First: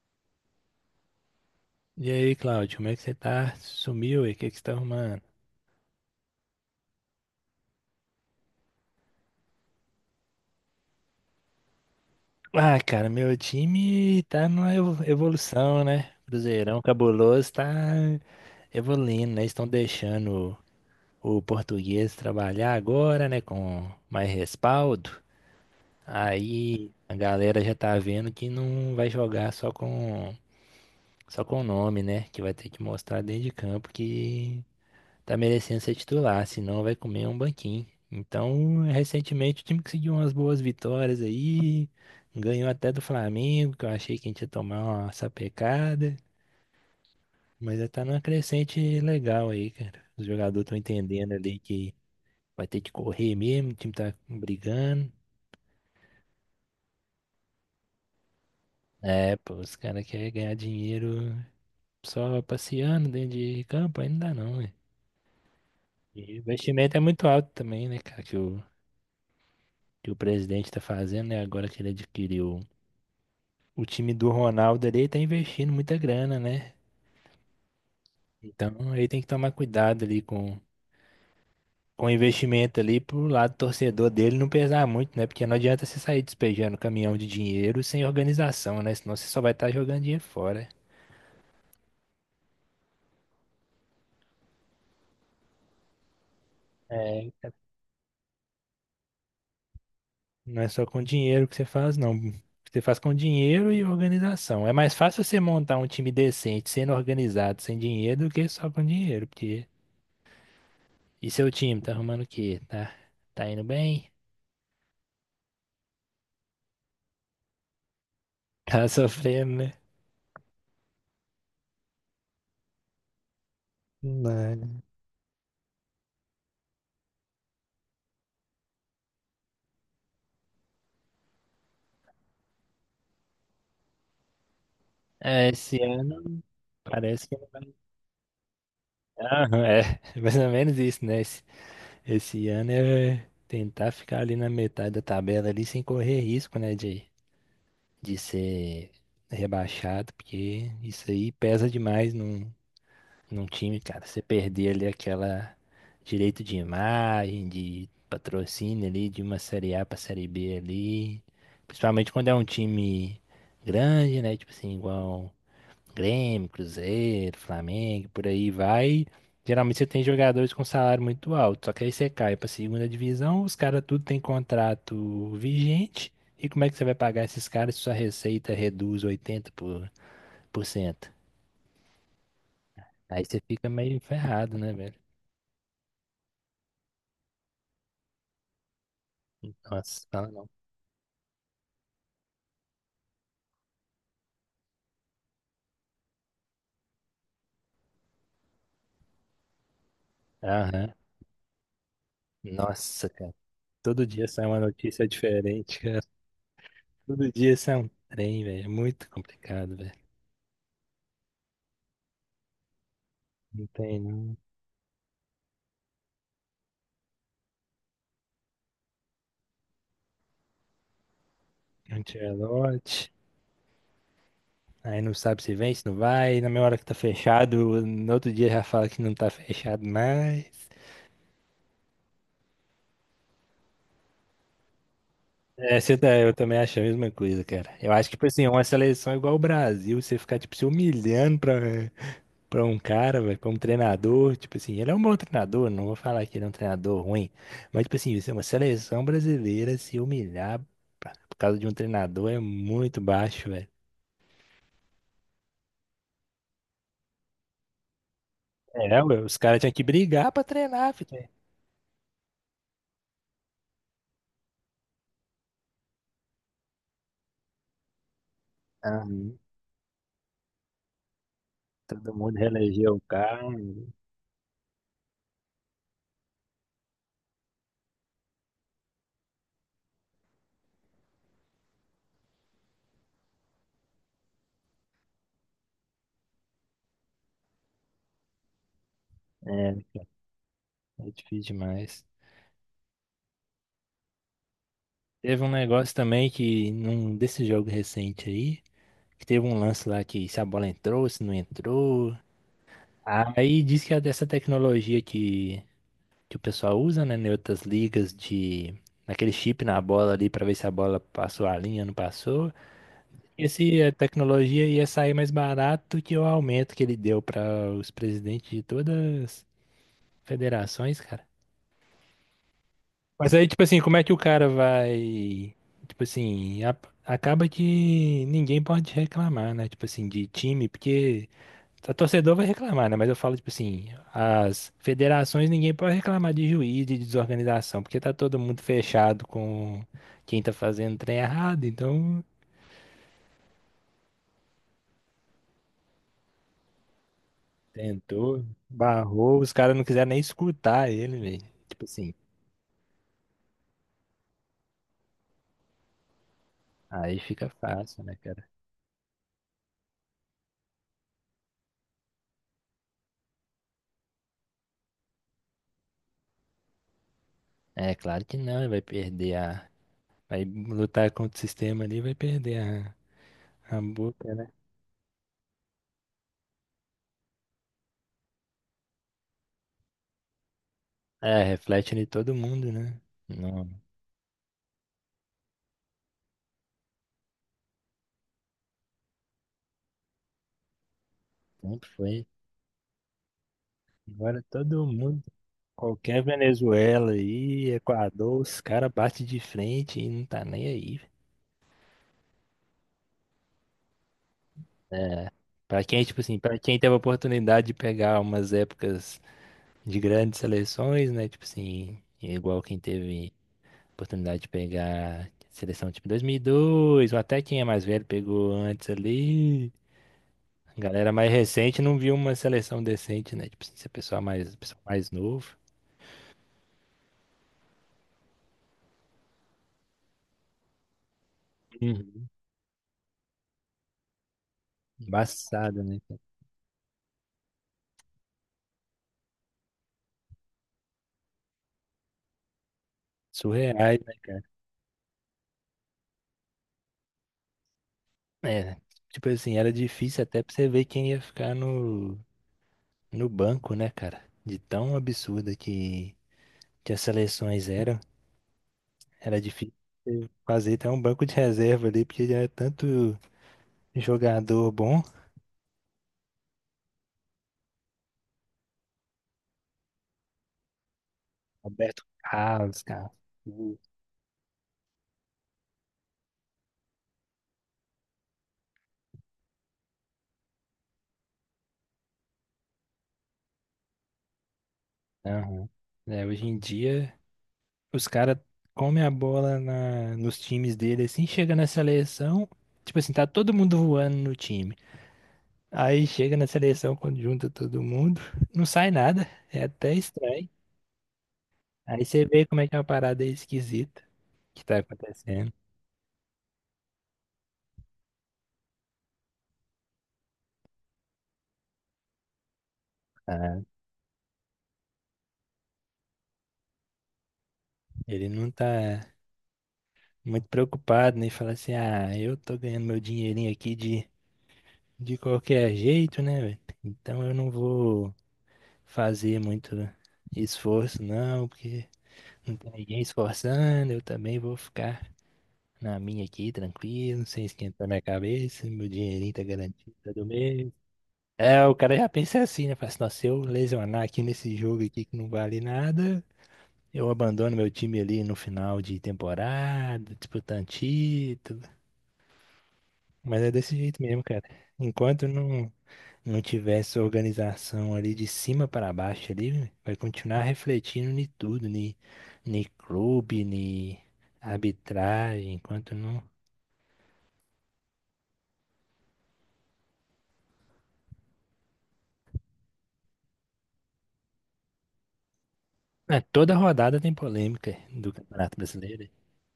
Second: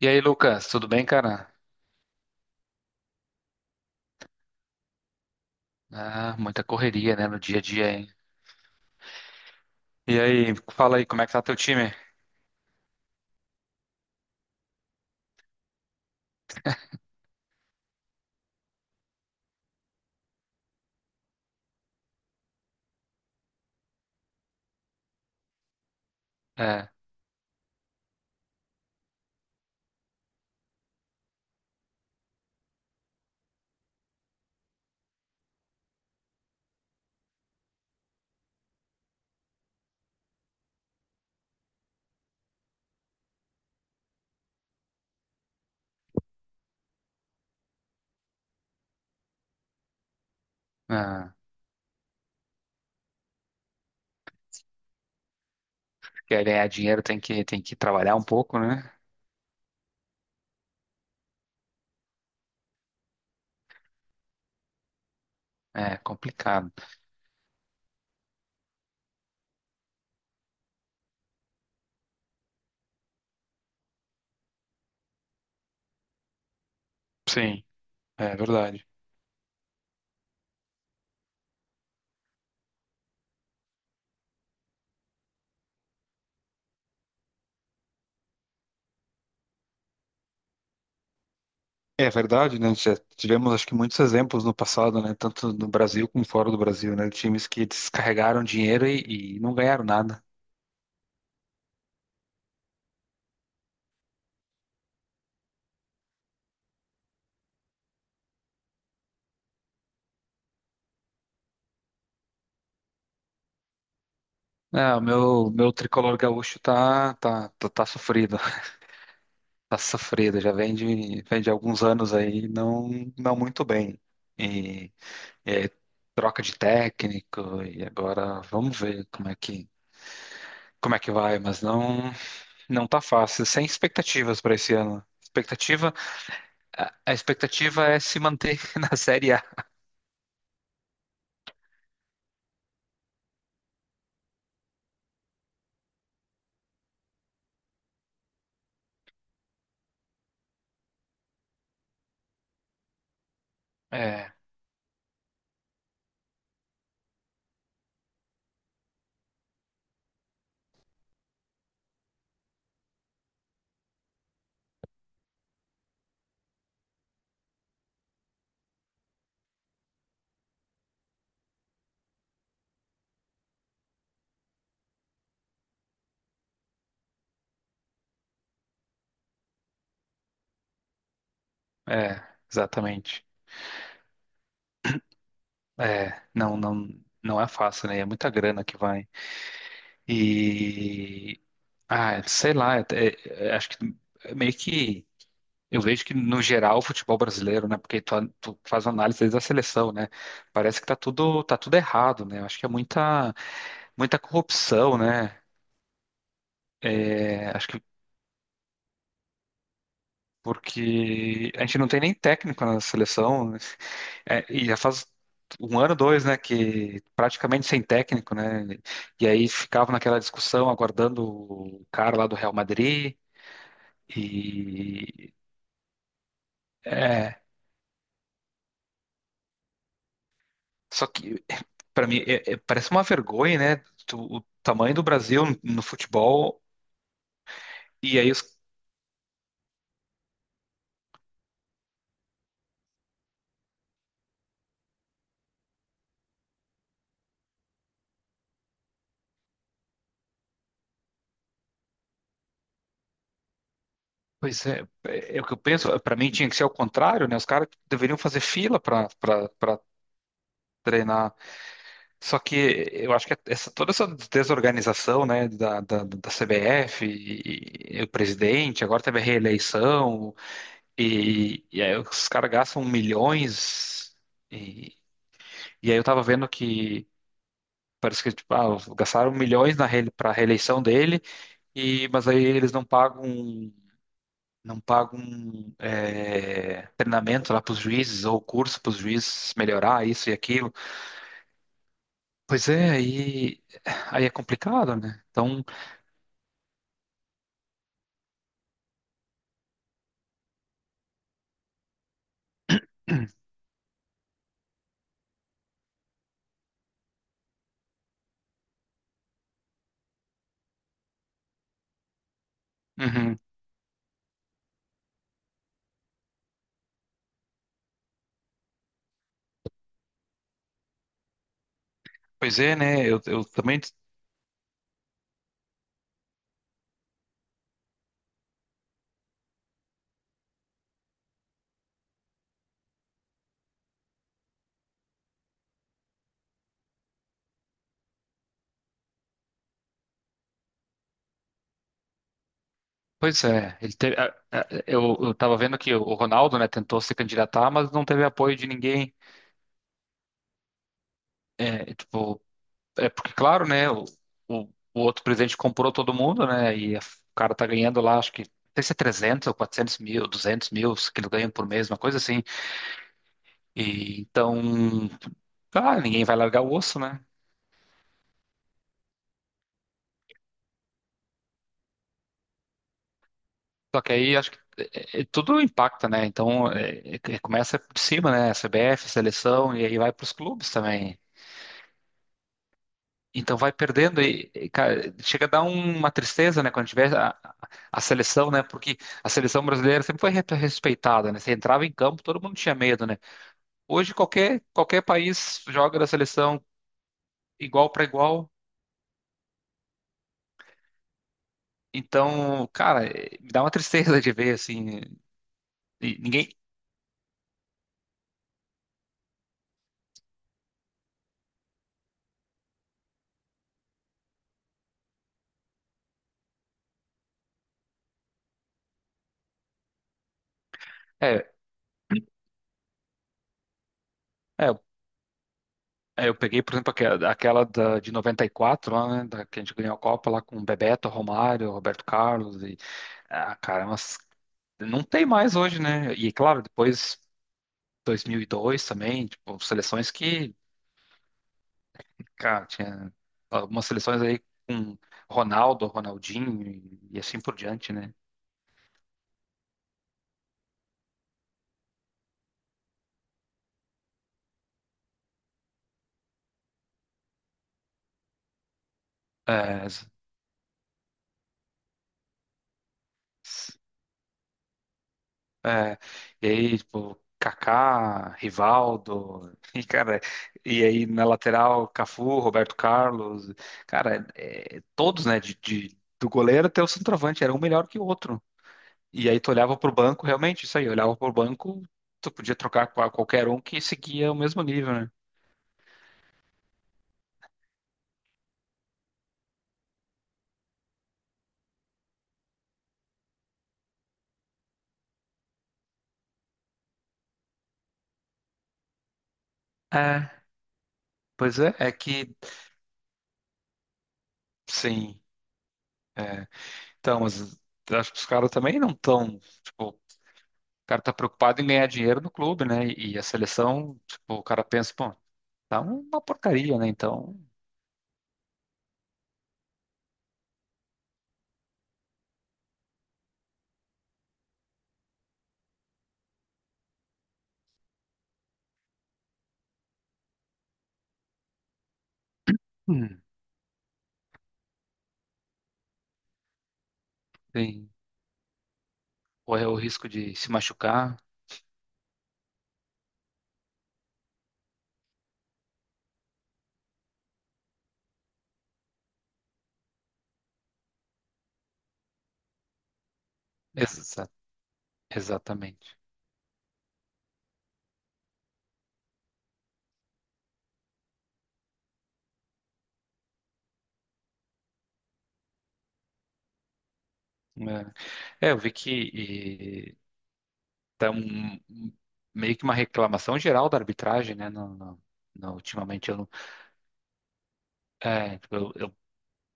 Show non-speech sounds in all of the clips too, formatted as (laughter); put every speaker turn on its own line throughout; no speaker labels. E aí, Lucas, tudo bem, cara?
E aí, Cláudio, como é que você tá? Sumiu e o que você tá arrumando?
Ah, muita correria, né, no dia a dia, hein? E aí, fala aí, como é que tá teu time?
Meu time tá numa evolução, né? Cruzeirão cabuloso tá evoluindo, né? Estão deixando o português trabalhar agora, né? Com mais respaldo.
É,
Aí a galera já tá vendo que não vai jogar só com o nome, né? Que vai ter que mostrar dentro de campo que tá merecendo ser titular, senão vai comer um banquinho. Então, recentemente o time conseguiu umas boas vitórias aí, ganhou até do Flamengo, que eu achei que a gente ia tomar uma sapecada, mas já tá numa crescente legal aí, cara. Os jogadores estão entendendo
ah,
ali que vai ter que correr mesmo, o time tá brigando.
quer ganhar dinheiro tem que trabalhar um pouco, né?
É, pô, os caras querem ganhar dinheiro só passeando dentro de campo, aí não dá não, ué.
É
E o
complicado.
investimento é muito alto também, né, cara, que o presidente tá fazendo, né, agora que ele adquiriu o time do Ronaldo ali tá investindo muita grana, né?
Sim, é verdade.
Então ele tem que tomar cuidado ali com o investimento ali pro lado torcedor dele não pesar muito, né? Porque não adianta você sair despejando caminhão de dinheiro sem organização, né? Senão você só vai estar jogando dinheiro fora.
É verdade, né? Já tivemos, acho que, muitos exemplos no passado, né? Tanto no Brasil como fora do Brasil, né? Times
É,
que descarregaram dinheiro e não ganharam nada.
não é só com dinheiro que você faz, não. Você faz com dinheiro e organização. É mais fácil você montar um time decente, sendo organizado, sem dinheiro, do que só com dinheiro, porque. E seu time, tá arrumando o quê? Tá, tá indo bem? (laughs)
É, o meu tricolor gaúcho tá sofrido,
Tá sofrendo, né?
tá sofrido, já vem de alguns anos aí não muito bem.
Não.
E, e aí, troca de técnico, e agora vamos ver como é que vai, mas não tá fácil, sem expectativas para esse ano.
É, esse
Expectativa,
ano
a
parece que.
expectativa é se manter (laughs) na Série A.
Aham, é, (laughs) mais ou menos isso, né? Esse ano é tentar ficar ali na metade da tabela ali sem correr risco, né? De ser rebaixado, porque isso aí pesa demais num time, cara. Você
É,
perder ali aquela direito de imagem, de patrocínio ali, de uma série A pra série B ali. Principalmente quando é um time grande, né? Tipo assim, igual. Grêmio, Cruzeiro, Flamengo, por aí vai. Geralmente você tem jogadores com salário muito alto, só que aí você cai para segunda divisão, os caras tudo tem contrato vigente. E como é que você vai pagar esses caras se sua receita reduz 80%? Aí
exatamente.
você fica meio ferrado, né, velho?
É, não é fácil, né? É muita grana que vai.
Nossa, fala não.
E, ah, sei lá, é- é- acho que meio que. Eu vejo que, no geral, o futebol brasileiro, né? Porque tu, tu faz uma análise desde a seleção, né? Parece que
Aham.
tá tudo errado, né? Eu acho que é
Nossa, cara. Todo
muita
dia sai uma
corrupção,
notícia
né?
diferente, cara. Todo
É,
dia
acho
sai
que
um trem, velho. É muito complicado, velho.
porque a gente não tem nem técnico na seleção, né?
Não tem, não.
É, e já faz um ano, dois, né? Que praticamente sem técnico, né? E aí ficava naquela discussão aguardando o cara lá do Real
Ancelotti.
Madrid.
Aí não
E
sabe se vem, se não vai. E na mesma hora que tá
é.
fechado, no outro dia já fala que não tá fechado mais.
Só que para mim, parece uma vergonha, né? O tamanho do Brasil
É,
no
você tá, eu também
futebol.
acho a mesma coisa, cara. Eu acho que,
E
tipo
aí,
assim,
os,
uma seleção igual o Brasil, você ficar, tipo, se humilhando pra, pra um cara, velho, pra um treinador, tipo assim, ele é um bom treinador, não vou falar que ele é um treinador ruim, mas, tipo assim, isso é uma seleção brasileira se humilhar por causa de um treinador é muito baixo, velho.
pois é, é o que eu penso. Para mim, tinha que ser ao contrário, né? Os caras deveriam fazer fila
É, ué, os caras tinham
para
que brigar pra treinar, filho.
treinar. Só que eu acho que é essa, toda essa desorganização, né, da CBF, e o presidente, agora teve a
Aham.
reeleição, e aí
Todo
os
mundo
caras gastam
reelegeu o cara.
milhões. E, e aí eu tava vendo que. Parece que tipo, ah, gastaram milhões na para a reeleição dele. E, mas aí eles não pagam é, treinamento lá para os juízes ou curso para os juízes
É,
melhorar isso e aquilo.
é difícil demais.
Pois é, aí é complicado, né?
Teve um
Então,
negócio também que, num desse jogo recente aí, que teve um lance lá que se a bola entrou, se não entrou. Aí diz que é dessa tecnologia que o pessoal usa, né, em outras ligas de. Naquele chip na bola ali pra ver se a bola passou a linha, não passou.
uhum.
E se a tecnologia ia sair mais barato que o aumento que ele deu pra os presidentes de todas as federações, cara.
Pois é, né?
Mas
Eu
aí, tipo assim,
também.
como é que o cara vai. Tipo assim, acaba que ninguém pode reclamar, né? Tipo assim, de time, porque a torcedor vai reclamar, né? Mas eu falo, tipo assim, as federações ninguém pode reclamar de juiz, de desorganização, porque tá todo mundo fechado com quem tá fazendo trem errado, então
Pois é, ele teve, eu tava vendo que o Ronaldo, né, tentou se candidatar, mas não teve
tentou,
apoio de ninguém.
barrou, os caras não quiseram nem escutar ele, velho. Tipo
É,
assim,
tipo, É porque, claro, né? O, o outro presidente comprou todo mundo, né? E
aí
o
fica
cara tá ganhando
fácil, né,
lá, acho que
cara?
não sei se é 300 ou 400 mil, 200 mil que ele ganha por mês, uma coisa assim. E então, cara, ninguém vai largar o osso, né?
É, claro que não, ele vai perder. Vai lutar contra o sistema ali, vai perder a
Só que
boca,
aí
né?
acho que é, tudo impacta, né? Então, é, começa por cima, né? CBF, seleção, e aí vai para os clubes também.
É, reflete em todo mundo, né?
Então
Não,
vai perdendo cara, chega a dar uma tristeza, né, quando tiver a seleção, né, porque a seleção brasileira sempre foi respeitada, né, você entrava
sempre
em campo,
foi.
todo mundo tinha medo, né. Hoje
Agora
qualquer
todo
qualquer
mundo,
país joga da
qualquer
seleção
Venezuela aí,
igual para
Equador,
igual,
os caras batem de frente e não tá nem aí. Velho.
então, cara, me dá uma tristeza (laughs) de ver assim,
Pra quem,
e
tipo assim,
ninguém,
pra quem teve a oportunidade de pegar umas épocas de grandes seleções, né? Tipo assim, igual quem teve oportunidade de pegar seleção tipo 2002, ou até quem é mais velho pegou antes ali. Galera mais
é,
recente não viu uma seleção decente, né? Tipo, se a
é,
pessoa mais novo.
é, eu peguei, por exemplo, aquela da, de 94 lá, né, da, que a gente ganhou a Copa lá com Bebeto, Romário, Roberto
Uhum.
Carlos cara, umas não tem mais hoje,
Embaçado, né,
né?
cara?
E claro, depois 2002 também, tipo, seleções que, cara, tinha
Surreais,
algumas
né,
seleções aí
cara?
com Ronaldo, Ronaldinho e assim por diante, né?
É, tipo assim, era difícil até pra você ver quem ia ficar no banco, né, cara? De tão absurda que as seleções eram, era difícil
É, s-
você fazer até um banco de reserva ali, porque era tanto
s-
jogador bom.
é, e aí, tipo, Kaká, Rivaldo, (laughs) e cara, e aí na lateral,
Roberto
Cafu, Roberto
Carlos, cara.
Carlos,
Uhum.
cara, é, todos, né, do goleiro até o centroavante, era um melhor que o outro. E aí tu olhava pro banco, realmente, isso aí, olhava pro banco, tu podia trocar com qualquer um que seguia o mesmo nível, né?
Aham. É, hoje em dia. Os caras comem a bola nos times dele, assim, chega na seleção, tipo assim, tá todo mundo voando no time. Aí chega na seleção, quando junta todo mundo, não sai nada, é até estranho.
Pois é, é
Aí você
que
vê como é que é uma parada esquisita que tá
sim,
acontecendo.
é. Então, mas acho que os caras também não estão. Tipo, o cara tá preocupado em ganhar dinheiro no clube, né? E a
Ah,
seleção, tipo, o cara pensa, pô, tá uma porcaria, né? Então,
ele não tá muito preocupado, nem fala assim, ah, eu tô ganhando meu dinheirinho aqui de qualquer jeito, né, velho? Então eu não vou fazer muito esforço, não, porque não tem ninguém
hum,
esforçando, eu também vou ficar na minha aqui, tranquilo, sem esquentar
tem,
minha cabeça, meu dinheirinho tá
corre o
garantido,
risco
tá do
de se
mês.
machucar.
É, o cara já pensa assim, né? Fala assim, nossa, se eu lesionar aqui nesse jogo aqui que não vale nada, eu abandono meu time ali no final de temporada, disputando título. Mas é desse jeito mesmo,
Exa-
cara. Enquanto não,
exatamente.
não tivesse organização ali de cima para baixo ali, vai continuar refletindo em tudo, em clube, em arbitragem, enquanto não.
É, É, eu vi tá meio que uma reclamação geral da arbitragem, né? Ultimamente, eu,
É,
não-
toda rodada tem polêmica do
é, tipo,
Campeonato
eu
Brasileiro.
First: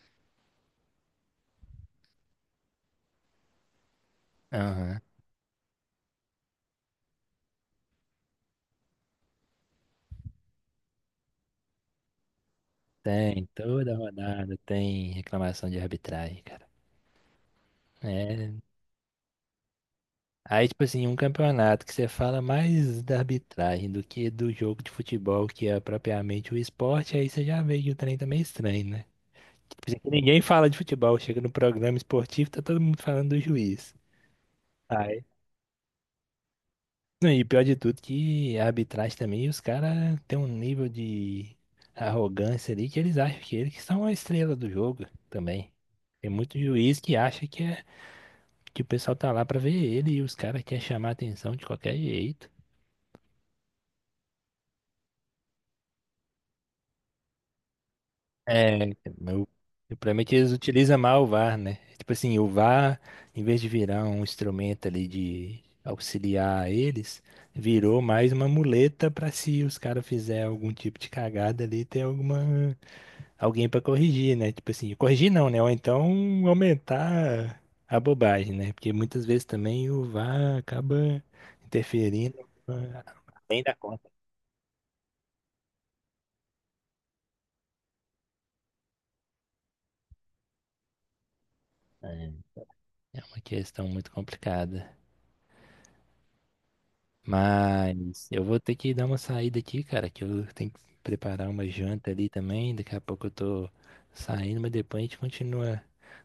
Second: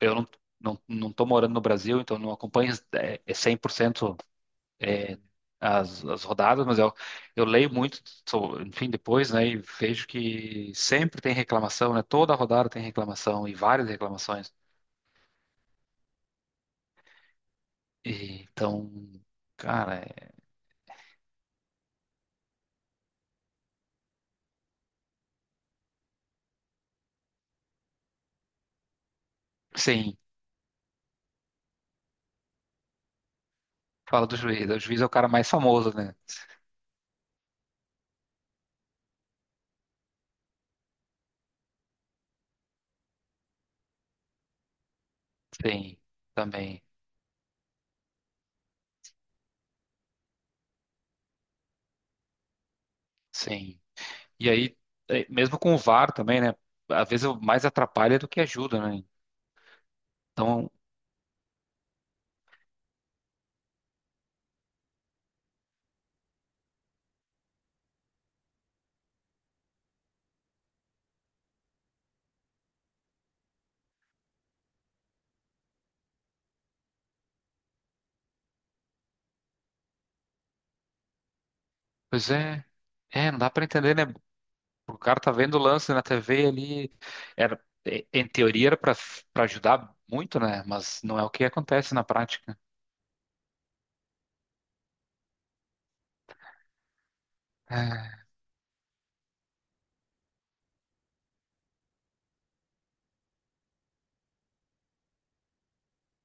eu não, não tô morando no Brasil, então não acompanho é, é 100%
Aham.
é, as rodadas, mas eu leio muito, enfim, depois, né, e vejo que sempre tem reclamação, né? Toda rodada tem
Tem,
reclamação e várias
toda
reclamações.
rodada tem reclamação de arbitragem, cara.
E
É.
então, cara,
Aí, tipo assim, um campeonato que você fala mais da arbitragem do que do jogo de futebol, que é propriamente o esporte, aí você já vê que o trem tá meio estranho, né? Por isso que
sim,
ninguém fala de futebol, chega no programa esportivo, tá todo mundo falando do juiz.
fala do juiz. O juiz é o
Aí.
cara mais famoso, né?
Não, e pior de tudo que a arbitragem também, os caras têm um nível de arrogância ali que eles acham que eles que são a estrela do jogo também.
Sim,
Tem muito
também,
juiz que acha que, é, que o pessoal tá lá pra ver ele e os caras querem chamar a atenção de qualquer jeito.
sim. E aí, é, mesmo com o VAR também, né? Às vezes eu mais atrapalha do que
É,
ajuda, né?
meu, o problema é que eles
Então,
utilizam mal o VAR, né? Tipo assim, o VAR, em vez de virar um instrumento ali de auxiliar eles, virou mais uma muleta pra se os caras fizerem algum tipo de cagada ali, ter alguma alguém pra corrigir, né? Tipo assim, corrigir não, né? Ou então aumentar a bobagem, né? Porque muitas vezes também o VAR acaba
pois
interferindo
é,
ah,
não dá
além
pra
da
entender, né?
conta.
O cara tá vendo o lance na TV ali. Era, em teoria era para ajudar muito, né? Mas não é o que acontece na
É,
prática. (laughs)
é uma questão muito complicada.
Ah,
Mas eu vou ter que dar uma saída aqui, cara, que eu tenho que preparar uma janta ali também. Daqui a pouco eu tô saindo, mas depois a gente continua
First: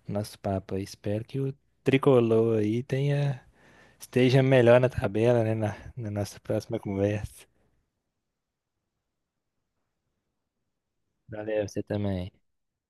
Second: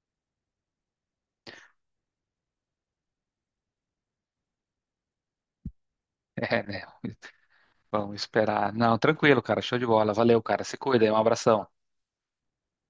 nosso papo aí. Espero que o tricolor aí tenha, esteja melhor na tabela, né, na nossa
é,
próxima
né?
conversa.
Vamos esperar. Não, tranquilo, cara. Show de bola. Valeu, cara. Se cuida, aí. Um abração.
Valeu, você também.